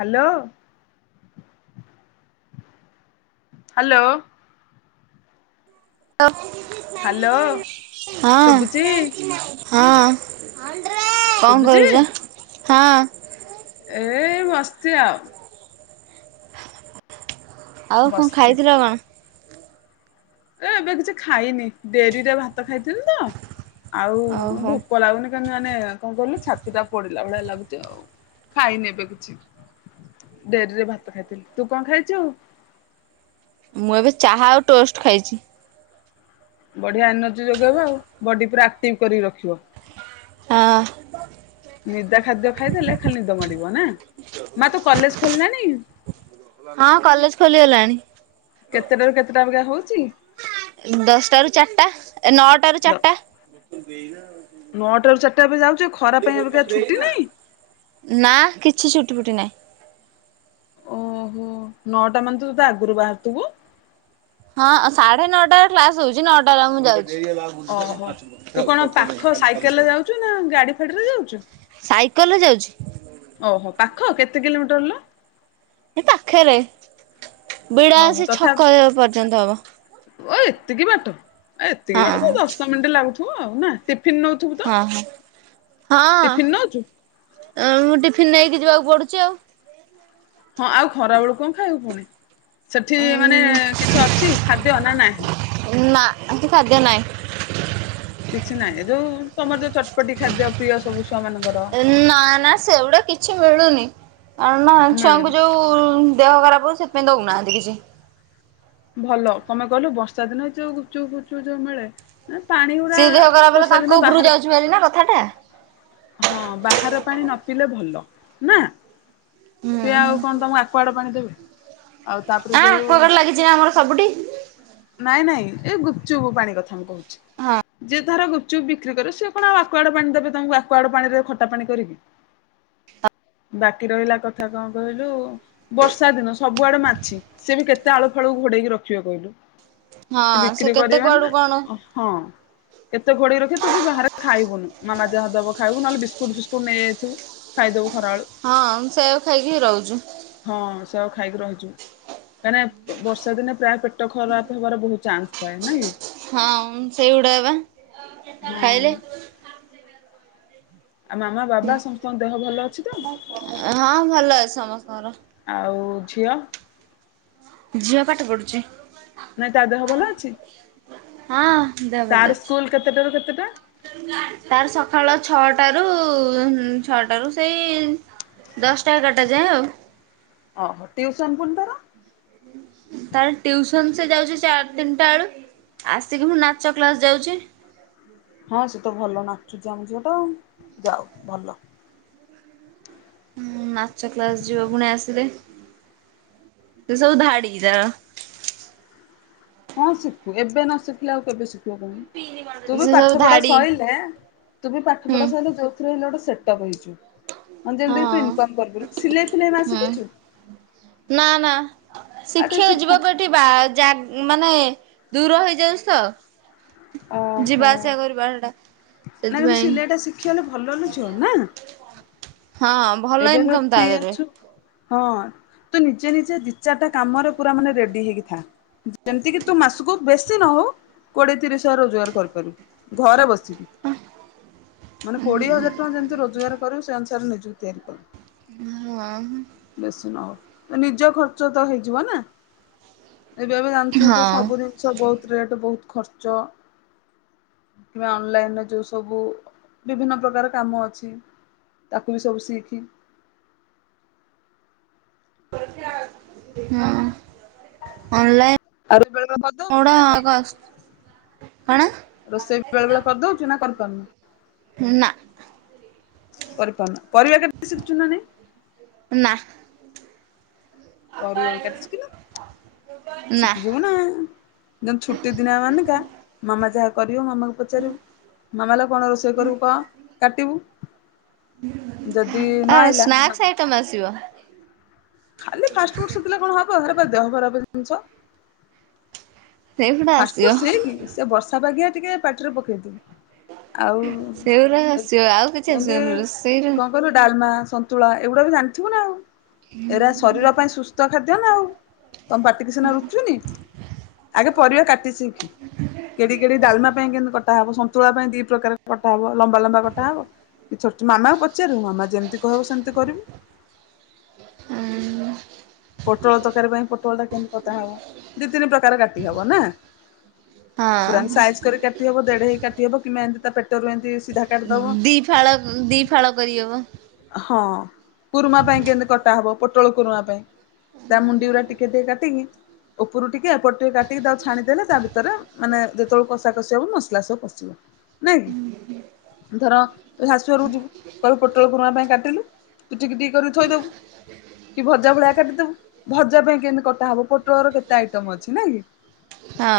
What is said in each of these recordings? Hello. Hello. ଅ hello ହଁ ଶୁବୁଚି ହଁ। କଁ ଶୁବୁଚି କରୁଚ? ହଁ। ଏଇ ବସଚି ଆଉ। ଆଉ କଁ ବସିଚି ଖାଇଥିଲ କଣ? ଏ ଏବେ କିଛି ଖାଇନି ଡେରିରେ ଭାତ ଖାଇଥିଲି ତ ଆଉ ଓହୋ ଭୋକ ଲାଗୁନି। ତେନ୍ ମାନେ କଁ କଇଲୁ ଛାତିଟା ପୋଡ଼ିଲା ଭଳିଆ ଲାଗୁଚି ଆଉ ଖାଇନି ଏବେ କିଛି। ଡେରିରେ ଭାତ ଖାଇଥିଲି। ତୁ କଁ ଖାଇଛୁ? ମୁଁ ଏବେ ଚାହା ଆଉ ଟୋଷ୍ଟ ଖାଇଚି। ବଢିଊଆ ଏନର୍ଜି ଯୋଗେଇବ ଆଉ ବଡ଼ି ପୁରା ଆକ୍ଟିଭ କରିକି ରଖିବ। ହଁ। ନିଦା ଖାଦ୍ୟ ଖାଇଦଲେ ଖାଲି ନିଦ ମାଡ଼ିବ, ନାଁ? ହଁ କଲେଜ୍ ଖୋଲିଗଲାଣି। କେତେଟାରୁ କେତେଟା ଅବିକା ହଉଚି? ଇ ଦଶଟାରୁ ଚାରଟା ନଅଟାରୁ ଚାରଟା। ନଅଟାରୁ ଚାରିଟା ଏବେ ଯାଉଚୁ ଏ ଖରାପ ପାଇଁ ଅବିକା ଛୁଟି ନାଇଁ? ନାଁ କିଛି ଛୁଟି ଫୁଟି ନାହିଁ। ଓହୋ ନଅଟା ମାନେ ତ ତତେ ଆଗୁରୁ ବାହାରଥୁବୁ? ହଁ ସାଢ଼େ ନଅଟାରେ କ୍ଲାସ୍ ହଉଚି ନଅଟାରେ ଆ ମୁଁ ଯାଉଚି। ଓହୋ ତୁ କଣ ପାଖ ସାଇକେଲ୍ ରେ ଯାଉଚୁ ନାଁ ଗାଡ଼ି ଫାଡି଼ରେ ଯାଉଚୁ? ସାଇକଲ ରେ ଯାଉଚି। ଓହୋ ପାଖ କେତେ କିଲୋମିଟର୍ ଲୋ? ଏ ପାଖରେ ବିଡା ଓହୋ ସେ ତଥାପି ଛକ ପର୍ଯ୍ୟନ୍ତ ହବ। ଓ ଏତିକି ବାଟ ଏତିକି ହଁ ବାଟ ତ ଦଶ ମିନିଟ ଲାଗୁଥିବ ଆଉ ନା ଟିଫିନ ନଉ ହଁ ହଁ ନଉଛୁ? ହଁ ଉ ଟିଫିନ ନେଇକି ଯିବାକୁ ପଡୁଚି ଆଉ। ହଁ ଆଉ ଖରାବେଳୁ କଣ ଖାଇବୁ ପୁଣି ସେଠି ମାନେ ଉଁ କିଛି ଅଛି ଖାଦ୍ୟ ନା ନାହିଁ? ନା ହେଟି ଖାଦ୍ୟ ନାଇଁ। କିଛି ନାଇଁ ଏ ଯୋଉ ତମର ଯୋଉ ଚଟପଟି ଖାଦ୍ୟ ପ୍ରିୟ ସବୁ ଛୁଆ ମାନଙ୍କର। ନା ନା ସେଉଡା କି ଛି ମିଳୁନି କାରଣ ନା ଛୁଆଙ୍କୁ ମିଳୁନି। ଯୋଉ ଦେହ ଖରାପ ହଉ ସେଥିପାଇଁ ଦଉନାହାନ୍ତି କିଛି। ଭଲ କମାଇ କହିଲ ବର୍ଷା ଦିନ ଯୋଉ ଗୁଚୁପ୍ ଫୁଚୁପ୍ ଯୋଉ ମିଳେ ପାଣି ଉଡା ସିଏ ଦେହ ଖରାପ ହେଲେ ବର୍ଷା ତାଙ୍କ ଦିନ ଉପରକୁ ବାହାରେ। ଯାଉଛି ଭାରି ନା କଥାଟା। ହଁ ବାହାର ପାଣି ନ ପିଇଲେ ଭଲ ନା। ହୁଁ ସିଏ ଆଉ କଣ ତମକୁ ଆକୁୁଆଡ ପାଣି ଦେବେ କି। ଆଁ ଆକୁଆଗାଡ ଲାଗିଚି ନା ଆମର ସବୁଠି। ନାଇଁ ନାଇଁ ଏ ଗୁପଚୁପ ପାଣି କଥା ମୁଁ କହୁଛି ହଁ। ଯେ ଧର ଗୁଚୁପ ବିକ୍ରି କରେ ସେ କଣ ଆଉ ଆକୁୁଆଡ ପାଣି ଦେବେ ତମକୁ ଆକୁଆଡ ପାଣି ରେ ଖଟା ପାଣି କରିକି। ବାକି ରହିଲା କଥା କଁ କହିଲୁ ବର୍ଷା ଦିନ ସବୁଆଡେ ମାଛି ସେ ବି କେତେ ଆଳୁ ଫାଳୁକୁ ଘୋଡେଇକି ରଖିବେ କହିଲୁ। ସେ ହଁ ବିକ୍ରି କେତେ କୁଆଡୁ କରିବେନା, କଣ ହଁ। କେତେ ଘୋଡେଇକି ରଖିଏ ତୁ ବି ବାହାରେ ଖାଇବୁନୁ ମାମା ଯାହା ଦବ ଖାଇବୁ ନହେଲେ ବିସ୍କୁଟ ଫିସ୍କୁଟ ନେଇଯାଇଥିବୁ। ଖାଇଦବୁ ଖରାଳୁ। ହଁ ମୁ ସେୟାକୁ ଖାଇକି ହିଁ ରହୁଛି। ହଁ ସେଆକୁ ଖାଇକି ରହିଯିବୁ କାହିଁକି ନା ବର୍ଷା ଦିନେ ପ୍ରାୟ ପେଟ ଖରାପ ହବାର ବହୁତ ଚାନ୍ସ ଥାଏ ନାଇଁ କି। ହଁ ସେଇଉଡା ବା ହଁ। ଖାଇଲେ। ଆଉ ମାମା ବାବା ସମସ୍ତଙ୍କ ଦେହ ଭଲ ଅଛି ତ? ହଁ ଭଲ ଅଛି ସମସ୍ତଙ୍କର। ଆଉ ଝିଅ। ଝିଅ ପାଠ ପଢ଼ୁଛି। ନାଇଁ ତା ଦେହ ଭଲ ଅଛି? ହଁ ଦେହ ତାର ଭଲ ସ୍କୁଲ କେତେଟାରୁ କେତେଟା ଅଛି। ତାର ସକାଳ ଛଅଟା ରୁ ଛଅଟା ରୁ ସେଇ ଦଶଟା ଏଗାରଟା ଯାଏଁ ଆଉ। ଓହୋ, ଟିଉସନ୍ ପୁଣି ତାର? ତାର ଟିଉସନ ସେ ଯାଉଛି ଚା ତିନିଟା ଏଳୁ। ଆସିକି ପୁଣି ନାଚ କ୍ଲାସ ଯାଉଛି। ହଁ ସେ ତ ଭଲ ନାଚୁଛି ଆମ ଝିଅଟା ଯାଉ ଭଲ। ଉଁ ନାଚ କ୍ଲାସ ଯିବ ପୁଣି ଆସିଲେ ତୁ ସବୁ ଧାଡି ତାର। ହଁ ଶିଖୁ ଏବେ ନ ଶିଖିଲେ ଆଉ କେବେ ଶିଖ ତୁ ବି ସେ ସବୁ ପାଠ ପଢା ଧାଡି ସଇଲେ ତୁ ବି ପାଠ ହୁଁ ପଢା ସଇଲେ ଯୋଉ ଜୋଉଥିରେ ହେଲେ ଗୋଟେ ସେଟପ ହେଇଯିବୁ, ଜେମତୀ କି ତୁ ହଁ ଇନ୍କମ୍ କରି ପାରିବୁ, ସିଲେଇ ଫିଲେଇ ମା ହୁଁ ସିକିଚୁ? ନା ନା ଶିଖିଆକୁ ଶିଖୁ ଯିବାକୁ ବା ଯା ମାନେ ଦୂର ହେଇଯାଉଛି ତ। ଯିବା ଆସିବା କରିବା ଟା। ନାଇ ମୁୁ ସିଲେଇ ଟା ଶିଖିଗଲେ ଭଲ ଲୋ ଝୀଅ ନା। ହଁ ଭଲ ଏବେ ଏବେ ଇନକମ ତା ଫ୍ରି ଦେହରେ। ଅଛୁ ହଁ ତୁ ନିଜେ ନିଜେ ଦି ଚାରିଟା କାମରେ ପୁରା ମାନେ ରେଡି ହେଇକି ଥା। ଯେମିତି କିି ତୁ ମାସକୁ ବେଶୀ ନହଉ କୋଡିଏ ତିରିଶ ହଜାର ରୋଜଗାର କରିପାରିବୁ। ଘରେ ବସିକି। ମାନେ କୋଡିଏ ହଜାର ଟଙ୍କା ଯେମିତି ରୋଜଗାର କରିବୁ ସେ ଅନୁସାରେ ନିଜକୁ ତିଆରି କର। ହଁ। ବେଶୀ ନହଉ ତ ନିଜ ଖର୍ଚ୍ଚ ତ ହେଇଯିବ ନା? ଏବେ ଏବେ ଜାଣିଛୁ ତ ହଁ ସବୁ ଜିନିଷ ବହୁତ ରେଟ ବହୁତ ଖର୍ଚ୍ଚ। କିବା ଅନଲାଇନରେ ଯୋଉ ସବୁ ବିଭିନ୍ନ ପ୍ରକାର କାମ ଅଛି। ତାକୁ ବି ସବୁ ସିଖି। ହ ଅନଲାଇନ୍ ଆଉ ବେଳେ ବେଳେ କରିଦଉଛୁ ନା ନାଇଁ କାମ ଗୁଡା କଣ? ରୋଷେଇ ବି ବେଳେ ବେଳେ କରି ଦଉଛୁ ନା କରିପାରୁନୁ? ନା। କରିପପାରୁନୁ ପରିବା କାଟି ଶିଖିଚୁ ନା ନାହିଁ। ନା। ପରିବା ବି କାଟି ଶିଖିନ ଶିକି ଯିବୁ ନା? ଯେମିତି ଛୁଟି ଦିନ ମାନେକା ମାମା ଯାହା କରିବ ମାମାଙ୍କୁ ପଚାରିବୁ? ମାମାଲୋ କଣ ରୋଷେଇ କରିବୁ କଣ କାଟିବୁ? ଯଦି ନ ଆଇଲା ଉତମ ଆସିବ। ଖାଲି ଫାଷ୍ଟଫୁଡ ଶିଖିଲେ କଣ ହବ ହେରା ପା ଦେହ ଖରାପ ଜିନିଷ। ସେଗୁଡା ଫାଷ୍ଟଫୁଡ ଆସିବ ସିକି ସେ ବର୍ଷା ପାଗିଆ ଟିକେ ପାଟିରେ ପକେଇଦେ। ଆଉ ସେଗୁଡା ଆସିବ ଆଉ କିଛି ଯେମିତି ଆସିବନି ରୋଷେଇର କଣ? ଧର ଡାଲମା ସନ୍ତୁଳା ଏଗୁଡା ବି ଜାଣିଥିବ ନା ଆଉ ଏରା ଶରୀର ପାଇଁ ସୁସ୍ଥ ଖାଦ୍ୟ ନା ଆଉ ତମ ପାଟିକି ସିନା ରୁଚୁନି। ଆଗେ ପରିବା କାଟି ଶିଖ କେମିତି କେମିତି ଡାଲମା ପାଇଁ କେମିତି କଟା ହବ? ତୁଳା ପାଇଁ ଦି ପ୍ରକାର କଟା ହବ ଲମ୍ବା ଲମ୍ବା କଟା ହବ। କି ମାମାକୁ ପଚାରିବୁ ମାମା ଯେମିତି କହିବ ସେମିତି କରିବୁ। ହୁଁ। ପୋଟଳ ତରକାରୀ ପାଇଁ ପୋଟଳଟା କେମତି କଟା ହବ ଦି ତିନି ପ୍ରକାର କାଟି ହବ ନା? ପୁରା ହଁ ସାଇଜ୍ କରି କାଟି ହବ ଦେଢ ହେଇ କାଟି ହବ କି ଏମତି ପେଟରୁ ଏମତି ସିଧା କାଟିଦବ। ଦି ଫାଳ ଦି ଫାଳ କରିହବ। ହଁ କୁରୁମା ପାଇଁ କେମତି କଟା ହବ ପୋଟଳ କୁରୁମା ପାଇଁ? ତା ମୁଣ୍ଡିଗୁରା ଟିକେ ଟିକେ ଏକାତି କାଟିକି। ଉପରୁ ଟିକେ ଏପଟ ଟିକେ କାଟିକି ତାକୁ ଛାଣି ଦେଲେ ତା ଭିତରେ ମାନେ ଯେତେବେଳେ କଷା କଷିବ ମସଲା ସବୁ ପଶିବ। ଯିବା। ନାଇଁ କି ଧର ତୁ ଶାଶୁ ଘରକୁ ଯିବୁ କହି ପୋଟଳ କୁରୁମା ପାଇଁ କାଟିଲୁ? ତୁ ଟିକ ଟିକ କରିକି ଥୋଇଦବୁ କି ଭଜା ଭଳିଆ କାଟିଦବୁ। ଭଜା ପାଇଁ କେମିତି କଟା ହବ ପୋଟଳର କେତେ ଆଇଟମ ଅଛି ନା କି? ହଁ।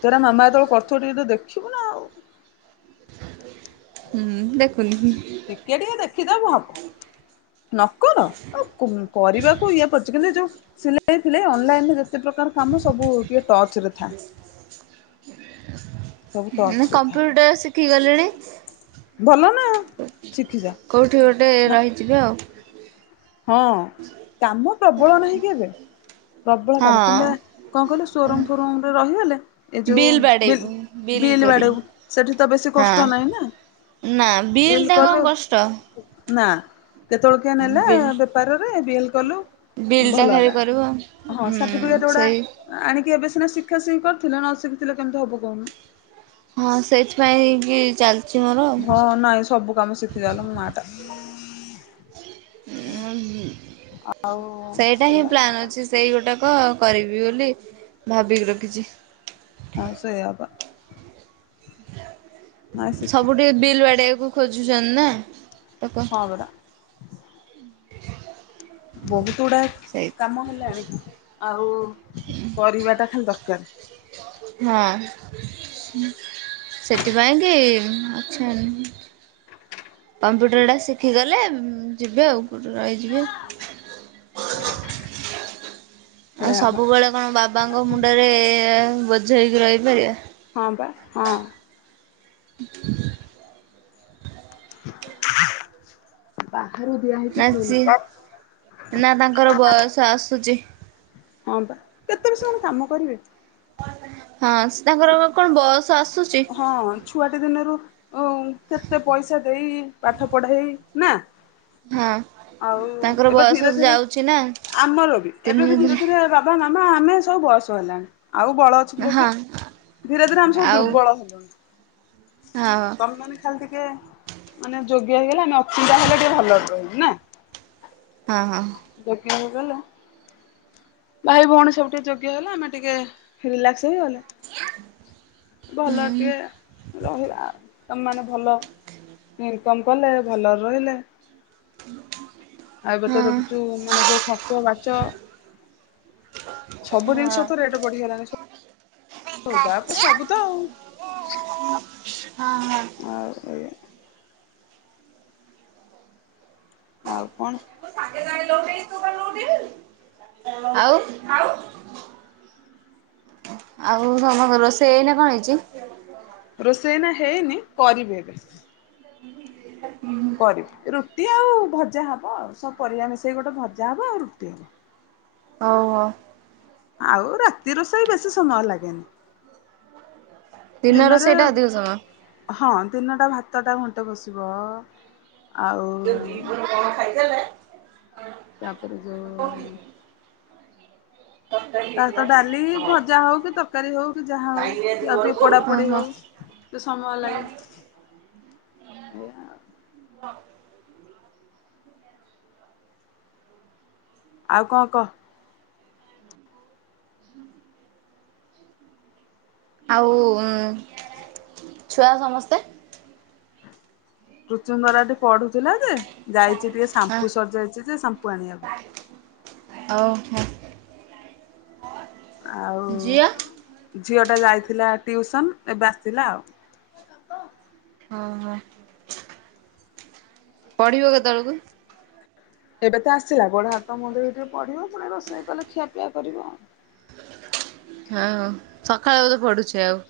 ତୁ ହେରା ମାମା ଯେତେବେଳେ କରୁଥିବ ଟିକେ ତ ଦେଖିବୁ ନା ଆଉ,? ହୁଁ ଦେଖୁନି। ଟିକେ ଟିକେ ଦେଖିଦବୁ ହବ ନ ନକର କଣ ଆଉ କରିବାକୁ ଇଏ ପଡିଚ କିନ୍ତୁ ଯୋଉ ଥିଲେ ଅନଲାଇନ ଯେତେ ପ୍ରକାର କାମ ସବୁ ଟିକେ ଟଚରେ ଥାଏ। ସବୁ ଟଚ ମୁଁ ରେ ଥା କମ୍ପ୍ୟୁଟର ଶିଖିଗଳିଣି। ଭଲ ନା ଶିଖିଜା। କେଉଠି ଗୋଟେ ରହିଯିବେ ଆଉ। ହଁ କାମ ପ୍ରବଳ ନାହିଁ କି ଏବେ ପ୍ରବଳ କାମ କିମ୍ବା ହଁ କଣ କହିଲୁ ସୋରୁମ ଫୋରୁମ ରେ ରହିଗଲେ ଏ ଯୋଉ ବିଲ୍ ବାଡ଼େଇବୁ ବିଲ ବିଲ୍ ବିଲ କରିବୁ ବାଡେଇବୁ ସେଠି ତ ବେଶୀ କଷ୍ଟ ନାହିଁ ହଁ ନା। ନା ବିଲ୍ ବିଲଟା କଣ କଲୁ କଷ୍ଟ? ନା କେତେବେଳ କିମ ନେଲା ବିଲ୍ ବେପାରରେ ବିଲ କଲୁ ବିଲ୍ ଟା ଭଲ ଖାଲି ହେଲା, କରିବ ହଁ ହୁଁ ସାର୍ଟିଫିକେଟଗୁଡା ସେଇ ଆଣିକି ଏବେ ସିନା ଶିଖା ଶିଖି କରିଥିଲେ ନ ଶିଖିଥିଲେ କେମିତି ହବ କହୁନୁ? ହଁ ସେଇଥିପାଇଁ କି ଚାଲ ହଁ ନାଇଁ ସବୁ କାମ ଶିଖି ଜାଲୋ ମୋ ମା ଟା। ଉଁହୁଁ ଆଉ ସେଇଟା ହିଁ ଏଇଆ ପ୍ଲାନ୍ କଥା। ଅଛି। ସେ ସେଇଗୋଟାକ କରିବି ବୋଲି ଭାବିକି ରଖିଛି। ଆଉ ସେଇଆବା। ନାଇଁ ସବୁ ଶିଖିଥା ଟିକେ ବିଲ୍ ବାଡେଇବାକୁ ଖୋଜୁଛନ୍ତି ନା, ତୋକ ହଁ ପରା ବହୁତ ଗୁଡ଼ା ସେଇ କାମ ହେଲାଣି ଆଉ କରିବାଟା ଖାଲି ଦରକାର। ହଁ। ସେଥିପାଇଁ କି ଅଛି ଏମ କମ୍ପ୍ୟୁଟରଟା ଶିଖିଗଲେ ଯିବେ ଆଉ କୋଉଠି ରହିଯିବେ। ଆଉ ସେଇଆ ପା। ସବୁବେଳେ କଣ ବାବାଙ୍କ ମୁଣ୍ଡରେ ବୋଝ ହେଇକି ରହିପାରିବା? ହଁ ବା ହଁ। ହଁ ବାହାରୁ ଦିଆହେଇଛି ନା ଫୋନ୍। ସିଏ ନା ତାଙ୍କର ବୟସ ଆସୁଛି। ହଁ ବା କେତେ ବି ସେମାନେ କାମ କରିବେ? ହଁ ତାଙ୍କର କଣ ବୟସ ଆସୁଛି। ହଁ ଛୁଆଟି ଦିନରୁ ଓ କେତେ ପଇସା ଦେଇ ପାଠ ପଢେଇ ନା ହଁ ଆଉ ତାଙ୍କର ଏବେ ବୟସ ଧୀରେ ଧୀରେ ଯାଉଛି ନା ଆମର ବି ତିନି ଏବେ ବି ଧୀରେ ଦିନରେ ଧୀରେ ବାବା ମାମା ଆମେ ସବୁ ବୟସ ହେଲାଣି ଆଉ ବଳ ଅଛି ଯେ ହଁ ଧୀରେ ଧୀରେ ଆମେ ସବୁ ଆଉ ଦୁର୍ବଳ। ହେଲୁଣି। ହଁ ଅ। ଆ ମାନେ ଖାଲି ଟିକେ ମାନେ ଯୋଗ୍ୟ ହେଇଗଲେ ଆମେ ଅଚିନ୍ତା ହେଲେ ଟିକେ ଭଲ ରହିବୁ ନା? ହଁ ହଁ। ଗୋଟେ ହେଇଗଲା ଭାଇ ଭଉଣୀ ସବୁ ଟିକେ ଯୋଗ୍ୟ ହେଲା ଆମେ ଟିକେ ରିଲାକ୍ସ ହେଇଗଲେ। ଭଲ ହୁଁ ଟିଏ ରହିବା ତମେ ମାନେ ଭଲ ଇନକମ କଲେ ଭଲରେ ରହିଲେ ଉଁ ହୁଁ। ଆଉ ଏବେ ତ ଦେଖୁଛୁ ମାନେ ଯୋଉ ଖର୍ଚ୍ଚ ବାଚ ସବୁ ହଁ ଜିନିଷ ତ ରେଟ୍ ବଢିଗଲାଣି ସ ହଉ ତାପରେ ସବୁ ତ ଆଉ, ହଁ ହଁ ଆଉ ଏ ଆଉ କଣ? [inaudible] ଆଉ ତମ ରୋଷେଇ ଏଇନା କଣ ହେଇଚି? ରୋଷେଇ ଏଇନା ହେଇନି କରିବି ଏବେ। ହ କରିବି ରୁଟ୍ ରୁଟି ଆଉ ଭଜା ହବ ଆଉ ସବୁ ପରିବା ମିଶେଇ ଗୋଟେ ଭଜା ହବ ଆଉ ରୁଟି ହବ। ହଉ- ହଉ। ଆଉ ରାତି ରୋଷେଇ ବେଶୀ ସମୟ ଲାଗେନି। ଦିନ ଦିନରେ ରୋଷେଇଟା ଅଧିକ ସମୟ ହଁ ଦିନଟା ଭାତଟା ଘଣ୍ଟେ ବସିବ ଆଉ କଣ ଖାଇଥିଲେ? ତାପରେ ଯଉ ତାସହିତ ଡାଲି, ଭଜା ହଉ କି ତରକାରୀ ହଉ କି ଯାହା ହଉ କି ଆଉ ଟିକେ ପୋଡାପୋଡି ଓହୋ ହଉ। ତ ସମୟ ଲାଗେ ଏଇଆ ଆଉ। [inaudible] ଆଉ କଣ କହ୍? ଆଉ ଛୁଆ ସମସ୍ତେ? ରୁଚୁନ୍ଦରା ଟି ପଢୁଥିଲା ଯେ ଯାଇଚି ଟିକେ ହଁ ସାମ୍ପୁ ସରିଯାଇଚି ଯେ ସାମ୍ପୁ ଆଣିବାକୁ। ଓହୋ। ଆଉ ଝିଅ ଟା ଯାଇଥିଲା ଟିଉସନ୍ ଏବେ ଆସିଲା ଆଉ। ଓହୋ। ପଢିବ କେତେବେଳକୁ? ଏବେ ତ ଆସିଲା ଗୋଡ ହାତ ମୁହଁ ଧୋଇହେଇ ଟିକେ ପଢିବ ପୁଣି ରୋଷେଇ କଲେ ଖିଆପିଆ କରିବ ଆଉ। ହଁ ସକାଳେ ବଧେ ପଢୁଚି ଆଉ।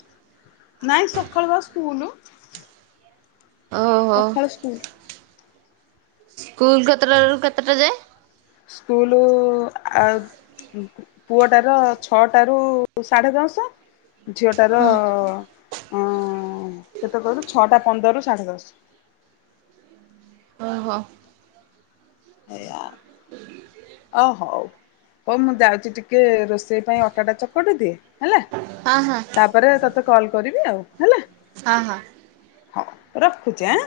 ନାଇଁ ସକାଳୁ ବା ସ୍କୁଲୁ। ଓହୋ ସଖାଳୁ ସ୍କୁଲ୍। ସ୍କୁଲ କେତେଟା ରୁ କେତେଟା ଯାଏଁ? ସ୍କୁଲୁ ଆ ପୁଅଟାର ଛଅଟା ରୁ ସାଢେ ଦଶ ଝିଅଟାର ହଁ ଅଁ -କେତେ କହିଲୁ ଛଅଟା ପନ୍ଦରରୁୁ ସାଢ଼େ ଦଶ୍। ଓହୋ। ଏଇଆ ଓ ହଉ। ହଉ ମୁଁ ଯାଉଚି ଟିକେ ରୋଷେଇ ପାଇଁ ଅଟାଟା ଚକଟି ଦିଏ ହେଲା। ହଁ- ହଁ। ତାପରେ ତତେ କଲ୍ କରିବି ଆଉ ହେଲା। ହଁ- ହଁ। ହଁ ରଖୁଚି ଆଁ।